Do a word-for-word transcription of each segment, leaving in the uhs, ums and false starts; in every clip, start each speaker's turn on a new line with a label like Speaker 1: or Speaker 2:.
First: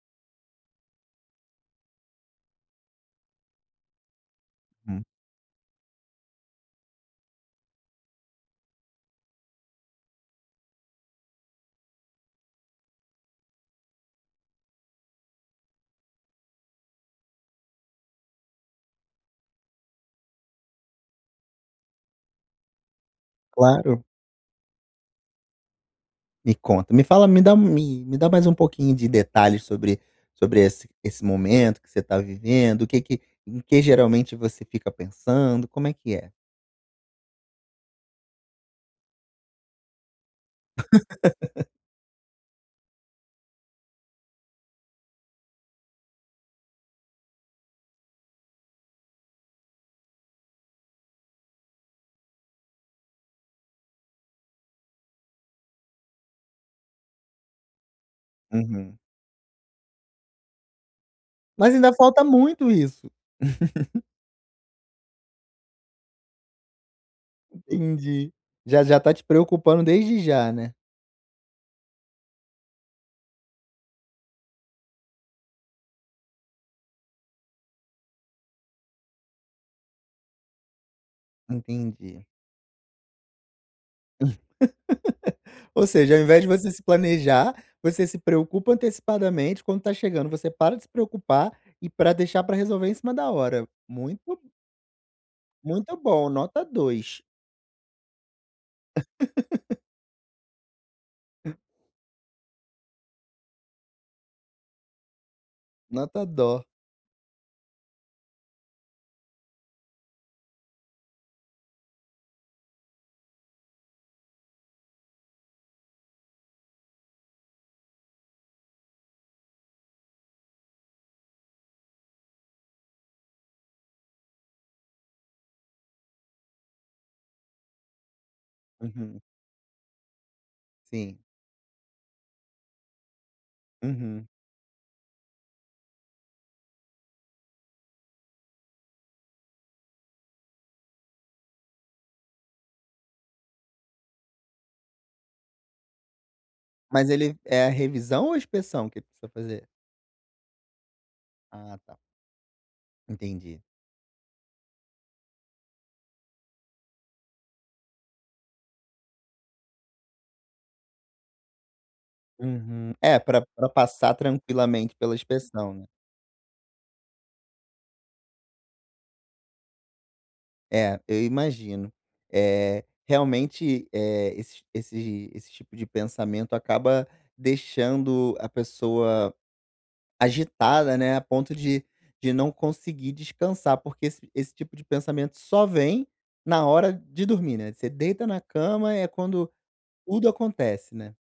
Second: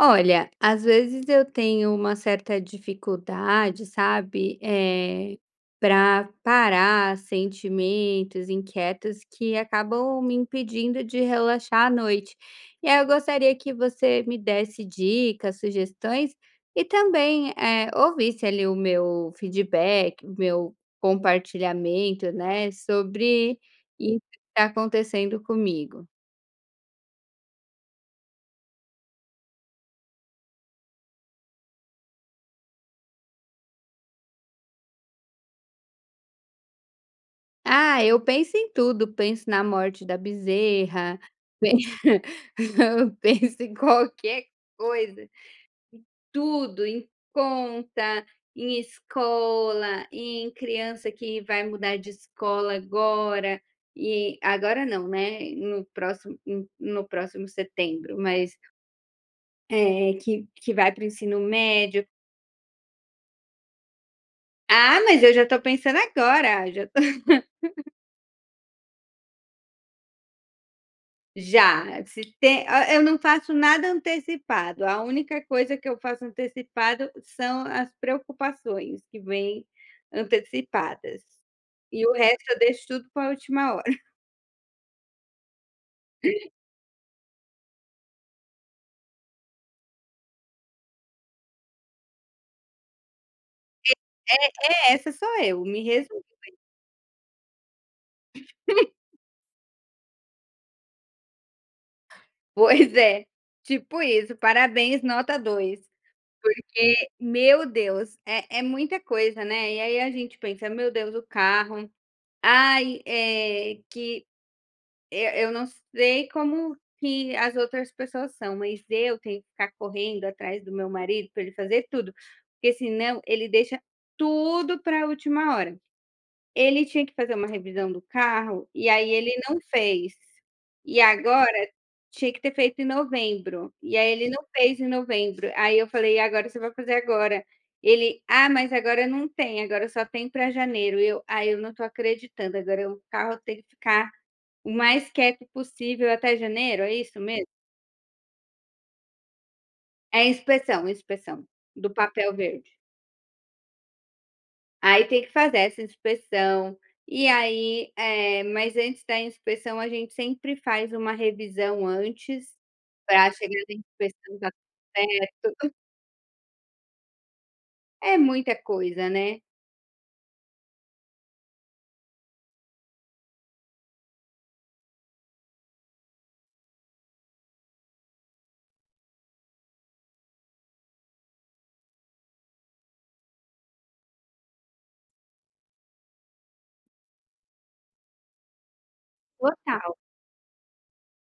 Speaker 1: Olha, às vezes eu tenho uma certa dificuldade, sabe,
Speaker 2: Hum,
Speaker 1: eh, para parar sentimentos, inquietos que acabam me impedindo de relaxar à noite. E aí eu gostaria que você me desse dicas, sugestões e também, eh, ouvisse ali o meu feedback, o meu compartilhamento, né, sobre
Speaker 2: claro.
Speaker 1: isso que está acontecendo comigo.
Speaker 2: Me conta, me fala, me dá um, me me dá mais um pouquinho de detalhes sobre sobre esse esse momento que você está vivendo, o que que em que geralmente você fica pensando, como é que é?
Speaker 1: Ah, eu penso em tudo, penso na morte da bezerra, pe penso em qualquer coisa, tudo, em conta, em escola, em criança que vai mudar de escola agora, e agora não, né, no próximo no no próximo setembro, mas,
Speaker 2: Uhum.
Speaker 1: eh, que que vai para o ensino
Speaker 2: Mas ainda
Speaker 1: médio.
Speaker 2: falta muito isso.
Speaker 1: Ah, mas eu já estou pensando agora, já.
Speaker 2: Entendi. Já já tá te preocupando desde já, né.
Speaker 1: Já, se tem ah, eu não faço nada antecipado, a única coisa que eu faço antecipado são as preocupações que vêm antecipadas, e o
Speaker 2: Entendi.
Speaker 1: resto eu deixo tudo para a última hora.
Speaker 2: Ou seja, ao invés de você se planejar, você se preocupa antecipadamente, quando tá chegando você para de se preocupar e para deixar para resolver em cima da hora.
Speaker 1: É
Speaker 2: Muito
Speaker 1: é, essa sou eu, me
Speaker 2: muito
Speaker 1: resumo.
Speaker 2: bom, nota dois.
Speaker 1: Pois é, tipo isso, parabéns nota dois.
Speaker 2: Nota dó.
Speaker 1: Porque, meu Deus, é é muita coisa, né, e aí a gente pensa: "Meu Deus, o carro, ai, é que". E eu não sei como que as outras pessoas são, mas eu tenho que ficar correndo atrás do meu marido para ele fazer tudo, porque senão ele deixa tudo para a última hora. Ele tinha que fazer uma revisão do carro, e aí
Speaker 2: Uhum.
Speaker 1: ele não fez. E
Speaker 2: Sim.
Speaker 1: agora tinha que ter feito em novembro, e aí
Speaker 2: Uhum.
Speaker 1: ele não fez em novembro. Aí eu falei: "E agora você vai fazer agora?" Ele: "Ah, mas agora não tem, agora só tem para janeiro". Eu: "Ai, eu não estou acreditando, agora o carro tem que ficar o mais quieto possível até janeiro, é
Speaker 2: Mas
Speaker 1: isso
Speaker 2: ele
Speaker 1: mesmo?
Speaker 2: é a revisão ou a inspeção que ele precisa fazer?
Speaker 1: É inspeção, inspeção
Speaker 2: Ah,
Speaker 1: do
Speaker 2: tá.
Speaker 1: papel verde.
Speaker 2: Entendi.
Speaker 1: Aí tem que fazer essa inspeção, e aí, eh, mas antes da inspeção a gente sempre faz uma revisão antes,
Speaker 2: Uhum. É,
Speaker 1: para
Speaker 2: pra
Speaker 1: chegar
Speaker 2: pra
Speaker 1: na
Speaker 2: passar
Speaker 1: inspeção tá tudo
Speaker 2: tranquilamente pela inspeção,
Speaker 1: certo.
Speaker 2: né.
Speaker 1: É muita coisa, né?
Speaker 2: É, eu imagino. É realmente, é esse esse esse tipo de pensamento acaba deixando a pessoa agitada, né, a ponto de de não conseguir descansar, porque esse esse tipo de pensamento só vem na hora de dormir, né. Você deita na cama, é quando
Speaker 1: Total.
Speaker 2: tudo acontece, né.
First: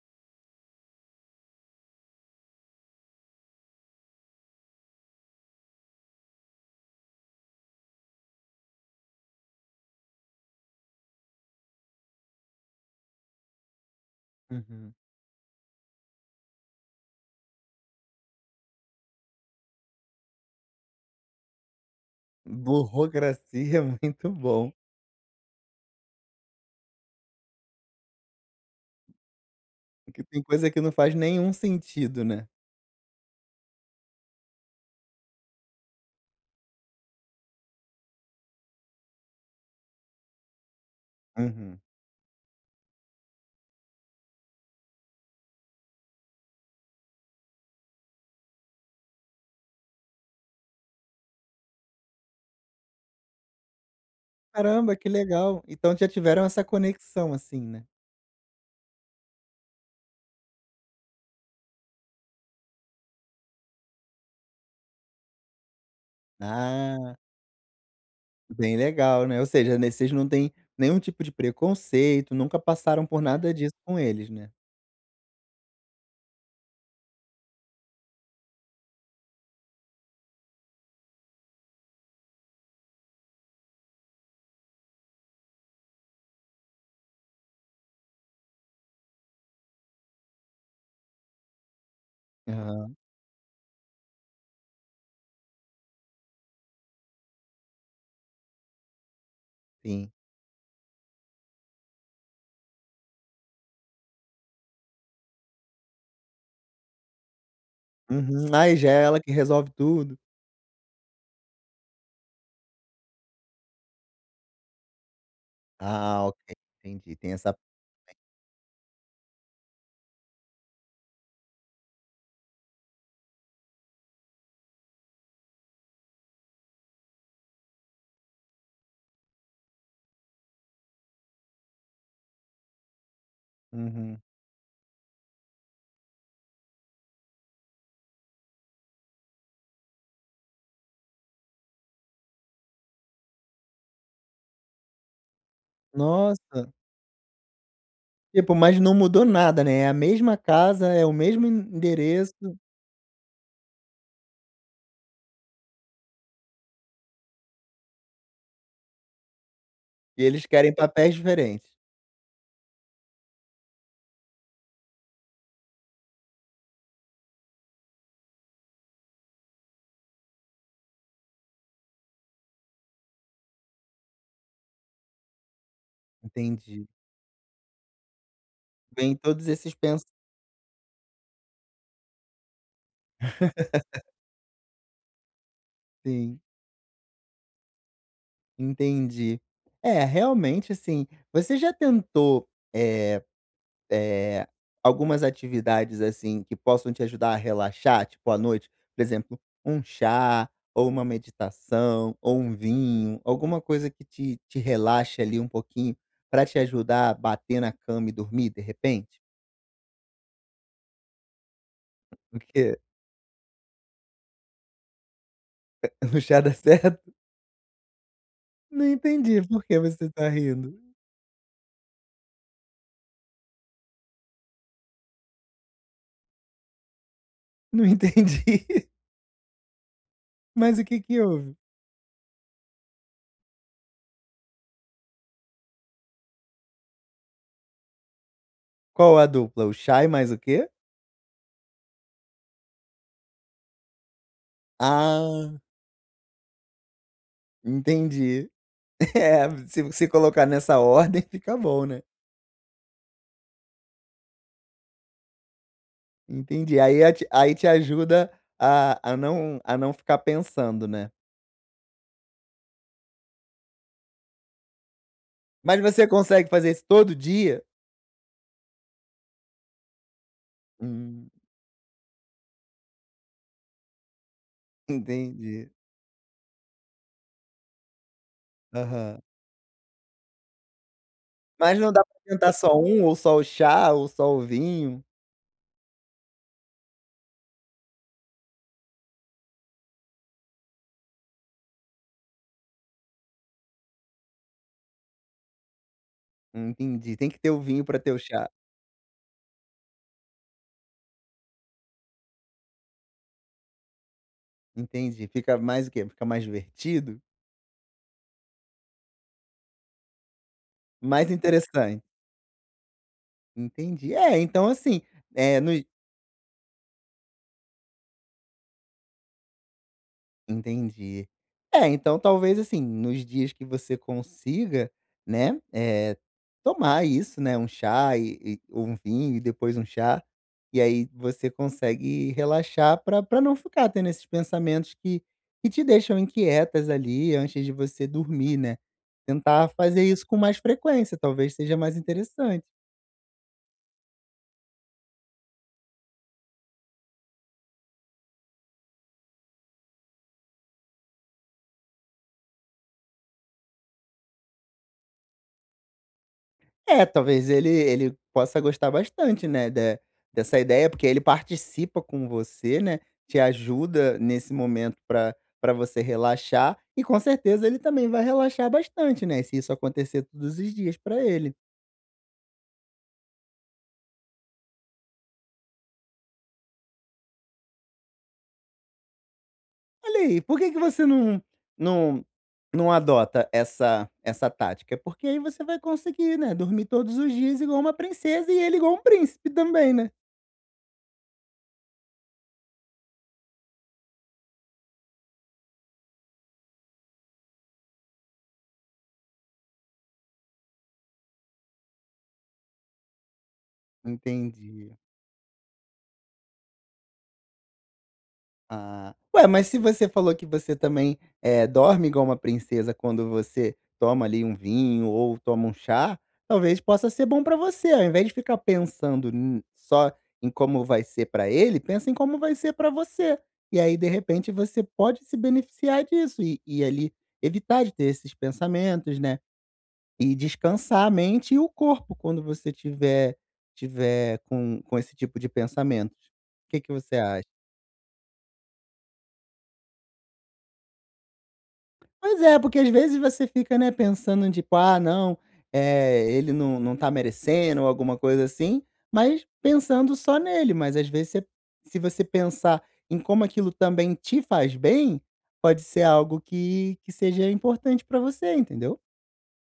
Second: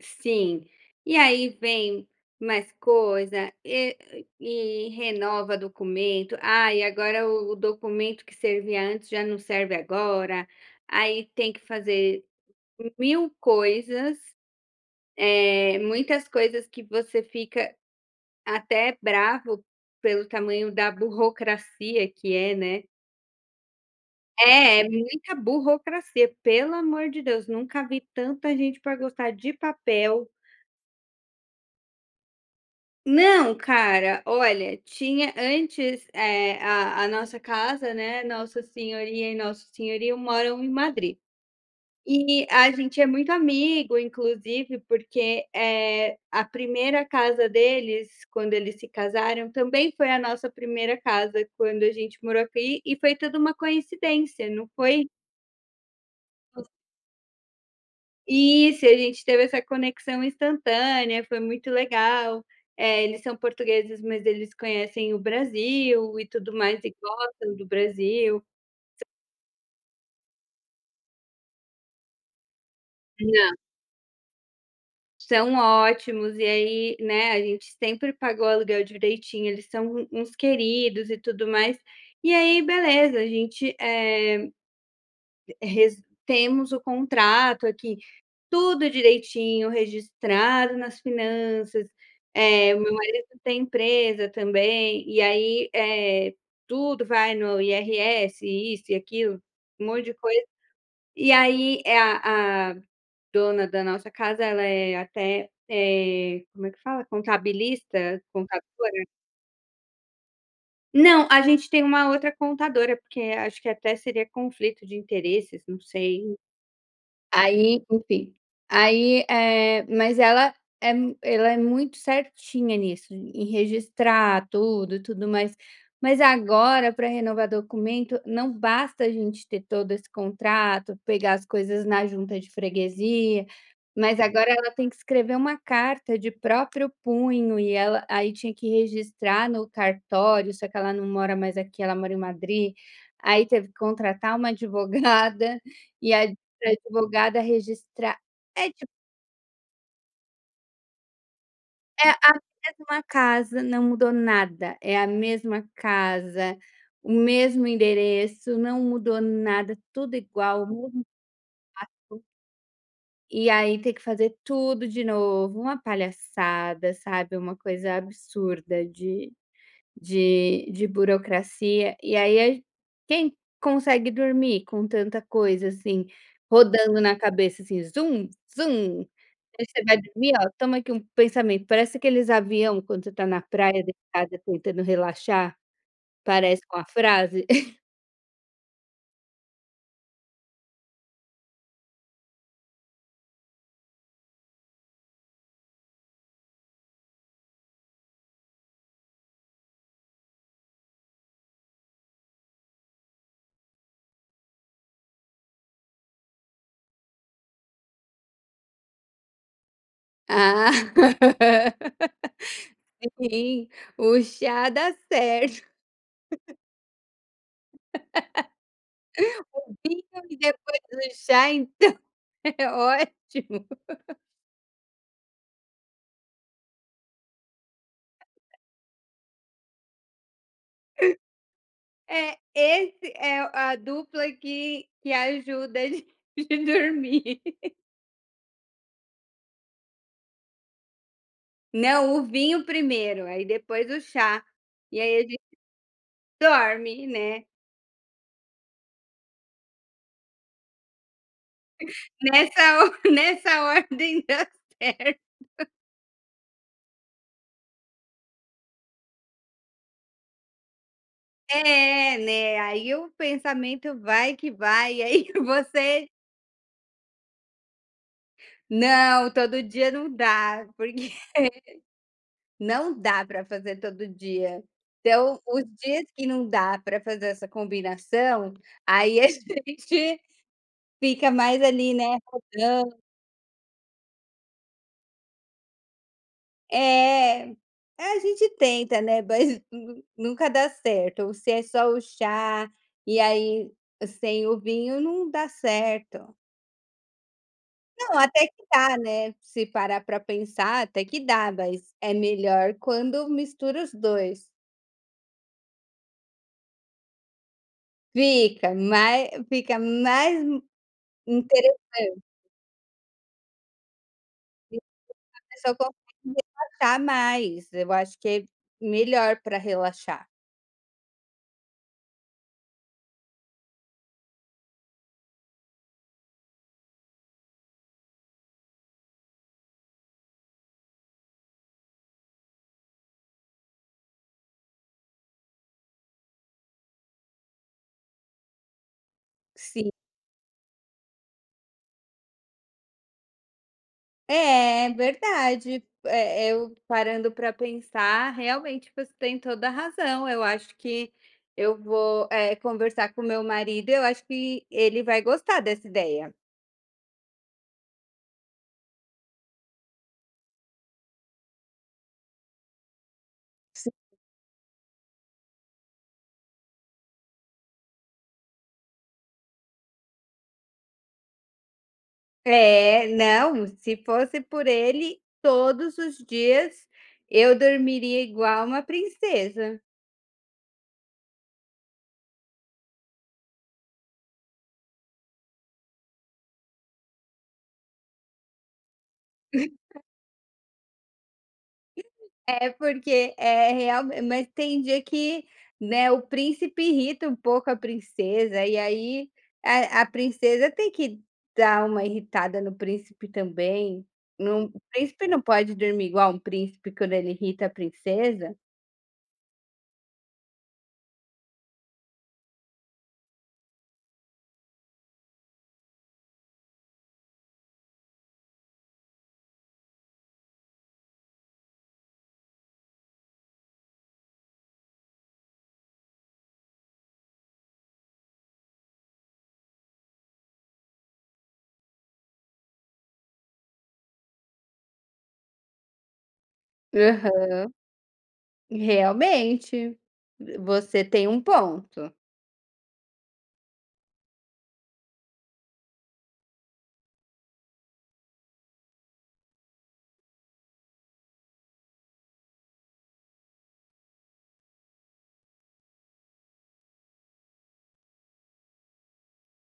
Speaker 1: Sim. E aí vem mais coisa e e renova documento. Ah e agora o o documento que servia antes já não serve agora. Aí tem que fazer mil coisas,
Speaker 2: Uhum.
Speaker 1: eh, muitas coisas que você fica até bravo pelo tamanho da burocracia que é, né.
Speaker 2: Burocracia é muito bom,
Speaker 1: É, é muita burocracia, pelo amor de Deus, nunca vi tanta gente para gostar de
Speaker 2: que
Speaker 1: papel.
Speaker 2: tem coisa que não faz nenhum sentido, né.
Speaker 1: Não, cara, olha, tinha antes, eh, a a nossa casa, né, nossa senhoria e nosso senhorio moram em Madrid.
Speaker 2: Uhum.
Speaker 1: E a gente é muito amigo, inclusive, porque, eh, a primeira casa deles, quando eles se casaram, também foi a nossa primeira casa quando a gente morou aqui, e foi tudo uma coincidência, não
Speaker 2: Caramba,
Speaker 1: foi.
Speaker 2: que legal. Então já tiveram essa conexão, assim, né.
Speaker 1: Isso, e a gente teve essa conexão instantânea, foi muito legal. Eh, eles são portugueses, mas eles conhecem o Brasil e tudo mais e
Speaker 2: Ah,
Speaker 1: gostam do Brasil.
Speaker 2: bem legal, né. Ou seja, né, vocês não têm nenhum tipo de preconceito, nunca passaram por
Speaker 1: Hã.
Speaker 2: nada disso com eles, né.
Speaker 1: São ótimos, e aí, né, a gente sempre pagou o aluguel direitinho, eles são um uns queridos e tudo mais. E aí beleza, a gente, eh, res temos o contrato aqui. Tudo direitinho, registrado nas finanças. Eh, o meu
Speaker 2: Aham,
Speaker 1: marido tem empresa também, e aí, eh, tudo vai no I R S, isso e aquilo, um monte
Speaker 2: sim.
Speaker 1: de coisa. E aí, eh, a a dona da nossa casa, ela é até, eh, como é que fala? Contabilista,
Speaker 2: Uhum. Ai, já é
Speaker 1: contadora?
Speaker 2: ela que resolve tudo.
Speaker 1: Não, a gente tem uma outra contadora, porque acho que até seria conflito de interesses, não
Speaker 2: Ah,
Speaker 1: sei.
Speaker 2: ok, entendi, tem essa
Speaker 1: Aí, enfim. Aí, eh, mas ela é mu- ela é muito certinha nisso, em registrar tudo e tudo mais. Mas agora, para renovar documento, não basta a gente ter todo esse contrato, pegar as coisas na junta de freguesia, mas
Speaker 2: uhum.
Speaker 1: agora ela tem que escrever uma carta de próprio punho e ela aí tinha que registrar no cartório, só que ela não mora mais aqui, ela mora em Madrid. Aí teve que contratar uma advogada e a Pra
Speaker 2: Nossa,
Speaker 1: advogada registrar
Speaker 2: tipo,
Speaker 1: é
Speaker 2: mas
Speaker 1: tipo,
Speaker 2: não mudou nada, né, é a mesma casa, é o mesmo
Speaker 1: é a
Speaker 2: endereço.
Speaker 1: mesma casa, não mudou nada, é a mesma casa, o mesmo endereço, não mudou nada, tudo
Speaker 2: E eles
Speaker 1: igual, o
Speaker 2: querem
Speaker 1: mesmo.
Speaker 2: papéis diferentes.
Speaker 1: E aí tem que fazer tudo de novo, uma palhaçada, sabe, uma coisa absurda de De de burocracia, e aí a quem consegue dormir com tanta coisa, assim,
Speaker 2: Entendi.
Speaker 1: rodando na cabeça, assim, zoom zoom.
Speaker 2: Vem todos
Speaker 1: Aí
Speaker 2: esses
Speaker 1: você vai
Speaker 2: pens
Speaker 1: dormir, ó, toma aqui um pensamento, parece aqueles avião quando você está na praia deitada tentando relaxar,
Speaker 2: sim,
Speaker 1: parece com a frase.
Speaker 2: entendi. É, realmente, assim, você já tentou, eh eh, algumas atividades, assim, que possam te ajudar a relaxar, tipo, à noite? Por exemplo, um chá, ou uma meditação, ou um vinho, alguma coisa que te te relaxe ali um pouquinho, para te ajudar a bater na cama e dormir, de repente?
Speaker 1: Ah,
Speaker 2: Porque
Speaker 1: sim, o chá dá certo,
Speaker 2: o chá dá certo? Não entendi por que
Speaker 1: vinho
Speaker 2: você tá
Speaker 1: e depois
Speaker 2: rindo.
Speaker 1: o chá, então é ótimo.
Speaker 2: Não entendi. Mas o que que houve?
Speaker 1: É, esse é a dupla que que ajuda a gente de dormir.
Speaker 2: Qual a dupla? O chá e mais o quê?
Speaker 1: Não, o vinho primeiro, aí depois o chá, e aí a gente
Speaker 2: Ah,
Speaker 1: dorme, né,
Speaker 2: entendi. É, se você colocar nessa ordem, fica bom, né?
Speaker 1: nessa or nessa ordem dá certo.
Speaker 2: Entendi. Aí a te aí te ajuda a a não a não ficar pensando, né.
Speaker 1: É, né, aí o pensamento vai que vai, e aí
Speaker 2: Mas você
Speaker 1: você
Speaker 2: consegue fazer isso todo dia?
Speaker 1: não, todo dia não dá, porque
Speaker 2: Hum,
Speaker 1: não dá para fazer todo dia. Então, os
Speaker 2: entendi.
Speaker 1: dias que não dá para fazer essa combinação, aí
Speaker 2: Aham.
Speaker 1: a gente fica mais
Speaker 2: Mas não
Speaker 1: ali,
Speaker 2: dá
Speaker 1: né,
Speaker 2: pra tentar só
Speaker 1: rodando.
Speaker 2: um, ou só o chá, ou só o vinho?
Speaker 1: É, a gente tenta, né, mas nu nunca dá certo, ou se é só o chá, e aí sem o vinho não dá certo.
Speaker 2: Entendi. Tem que ter o vinho pra ter
Speaker 1: Não,
Speaker 2: o
Speaker 1: até
Speaker 2: chá.
Speaker 1: que dá, né, se parar para pensar até que dá, mas é melhor quando mistura os dois.
Speaker 2: Entendi. Fica mais o quê? Fica mais divertido?
Speaker 1: Fica mais fica mais
Speaker 2: Mais interessante.
Speaker 1: interessante,
Speaker 2: Entendi. É, então assim,
Speaker 1: a
Speaker 2: é no
Speaker 1: pessoa consegue relaxar mais, eu acho que é melhor para relaxar.
Speaker 2: Entendi. É, então talvez, assim, nos dias que você consiga, né, eh, tomar isso, né, um chá e e ou um vinho e depois um chá, e aí você consegue relaxar para pra não ficar tendo esses pensamentos que que te deixam inquietas ali antes de você dormir, né. Tentar
Speaker 1: Sim.
Speaker 2: fazer isso com mais frequência, talvez seja mais interessante.
Speaker 1: É, verdade. Eh, eu parando para pensar, realmente você tem toda a razão. Eu acho que eu vou, eh, conversar com o meu marido, eu acho que ele vai gostar dessa ideia.
Speaker 2: É, talvez ele ele possa gostar bastante, né, de dessa ideia, porque ele participa com você, né, te
Speaker 1: Sim.
Speaker 2: ajuda nesse momento para para você relaxar e com certeza ele também vai relaxar bastante, né, se isso acontecer todos os dias para ele.
Speaker 1: É, não, se fosse por ele, todos os dias eu dormiria igual uma princesa.
Speaker 2: Olha aí, por que que você não não não adota essa essa tática? Porque aí você vai conseguir, né, dormir todos os dias igual uma princesa e ele igual um príncipe também, né.
Speaker 1: É, porque é real mas tem dia que, né, o príncipe irrita um pouco a princesa, e aí a a princesa tem que dar uma irritada no príncipe também. Não o
Speaker 2: Entendi.
Speaker 1: príncipe não pode dormir igual um príncipe quando ele irrita a princesa.
Speaker 2: Ah. Ué, mas se você falou que você também, eh, dorme igual uma princesa quando você toma ali um vinho ou toma um chá, talvez possa ser bom pra você, ao invés de ficar pensando n só em como vai ser pra ele, pensa em como vai ser pra você. E aí, de repente, você pode se beneficiar disso e e ali evitar de ter esses pensamentos, né, e descansar a mente e o corpo quando você tiver tiver com com esse tipo de pensamentos. Que que você acha?
Speaker 1: Aham. Realmente, você tem um ponto.
Speaker 2: Pois é, porque às vezes você fica, né, pensando tipo: "Ah não, é ele não não tá merecendo", ou alguma coisa assim, mas pensando só nele, mas às vezes você se você pensar em como aquilo também te faz bem, pode ser algo que que seja importante pra você, entendeu.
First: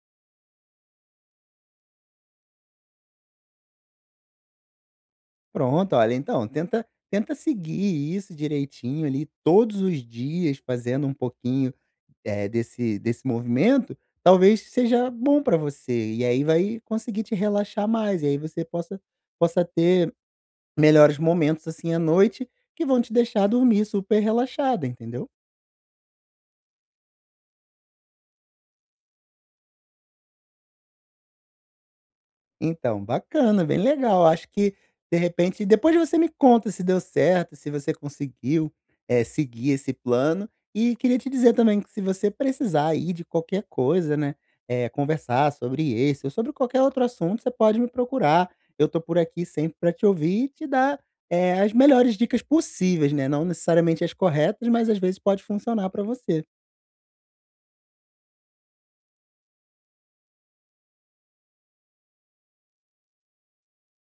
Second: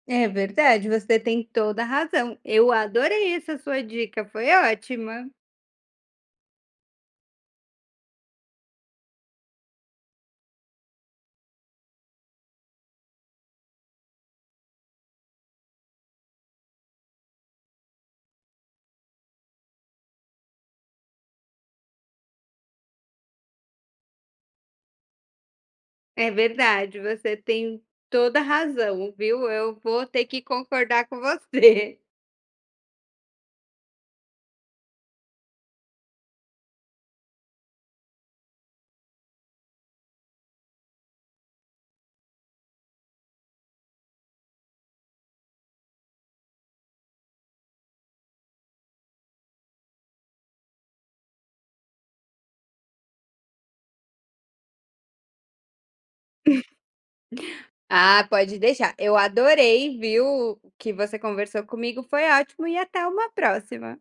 Speaker 1: É verdade, você tem toda a razão. Eu adorei essa sua dica, foi ótima.
Speaker 2: Pronto, olha, então tenta tenta seguir isso direitinho ali todos os dias, fazendo um pouquinho eh, desse desse movimento, talvez seja bom para você, e aí vai conseguir te relaxar mais, e aí você possa possa ter melhores momentos, assim, à noite, que vão te deixar dormir super relaxada, entendeu?
Speaker 1: É verdade, você tem toda a razão, viu? Eu vou ter que concordar com você.
Speaker 2: Então, bacana, bem legal. Acho que, de repente depois você me conta se deu certo, se você conseguiu, eh, seguir esse plano. E queria te dizer também que se você precisar aí de qualquer coisa, né, eh, conversar sobre esse ou sobre qualquer outro assunto, você pode me procurar. Eu tô por aqui sempre para te ouvir e te dar, eh, as melhores dicas possíveis, né, não necessariamente as corretas, mas às vezes pode funcionar para você.
Speaker 1: Ah, pode deixar. Eu adorei, viu? O que você conversou comigo foi ótimo e até uma próxima.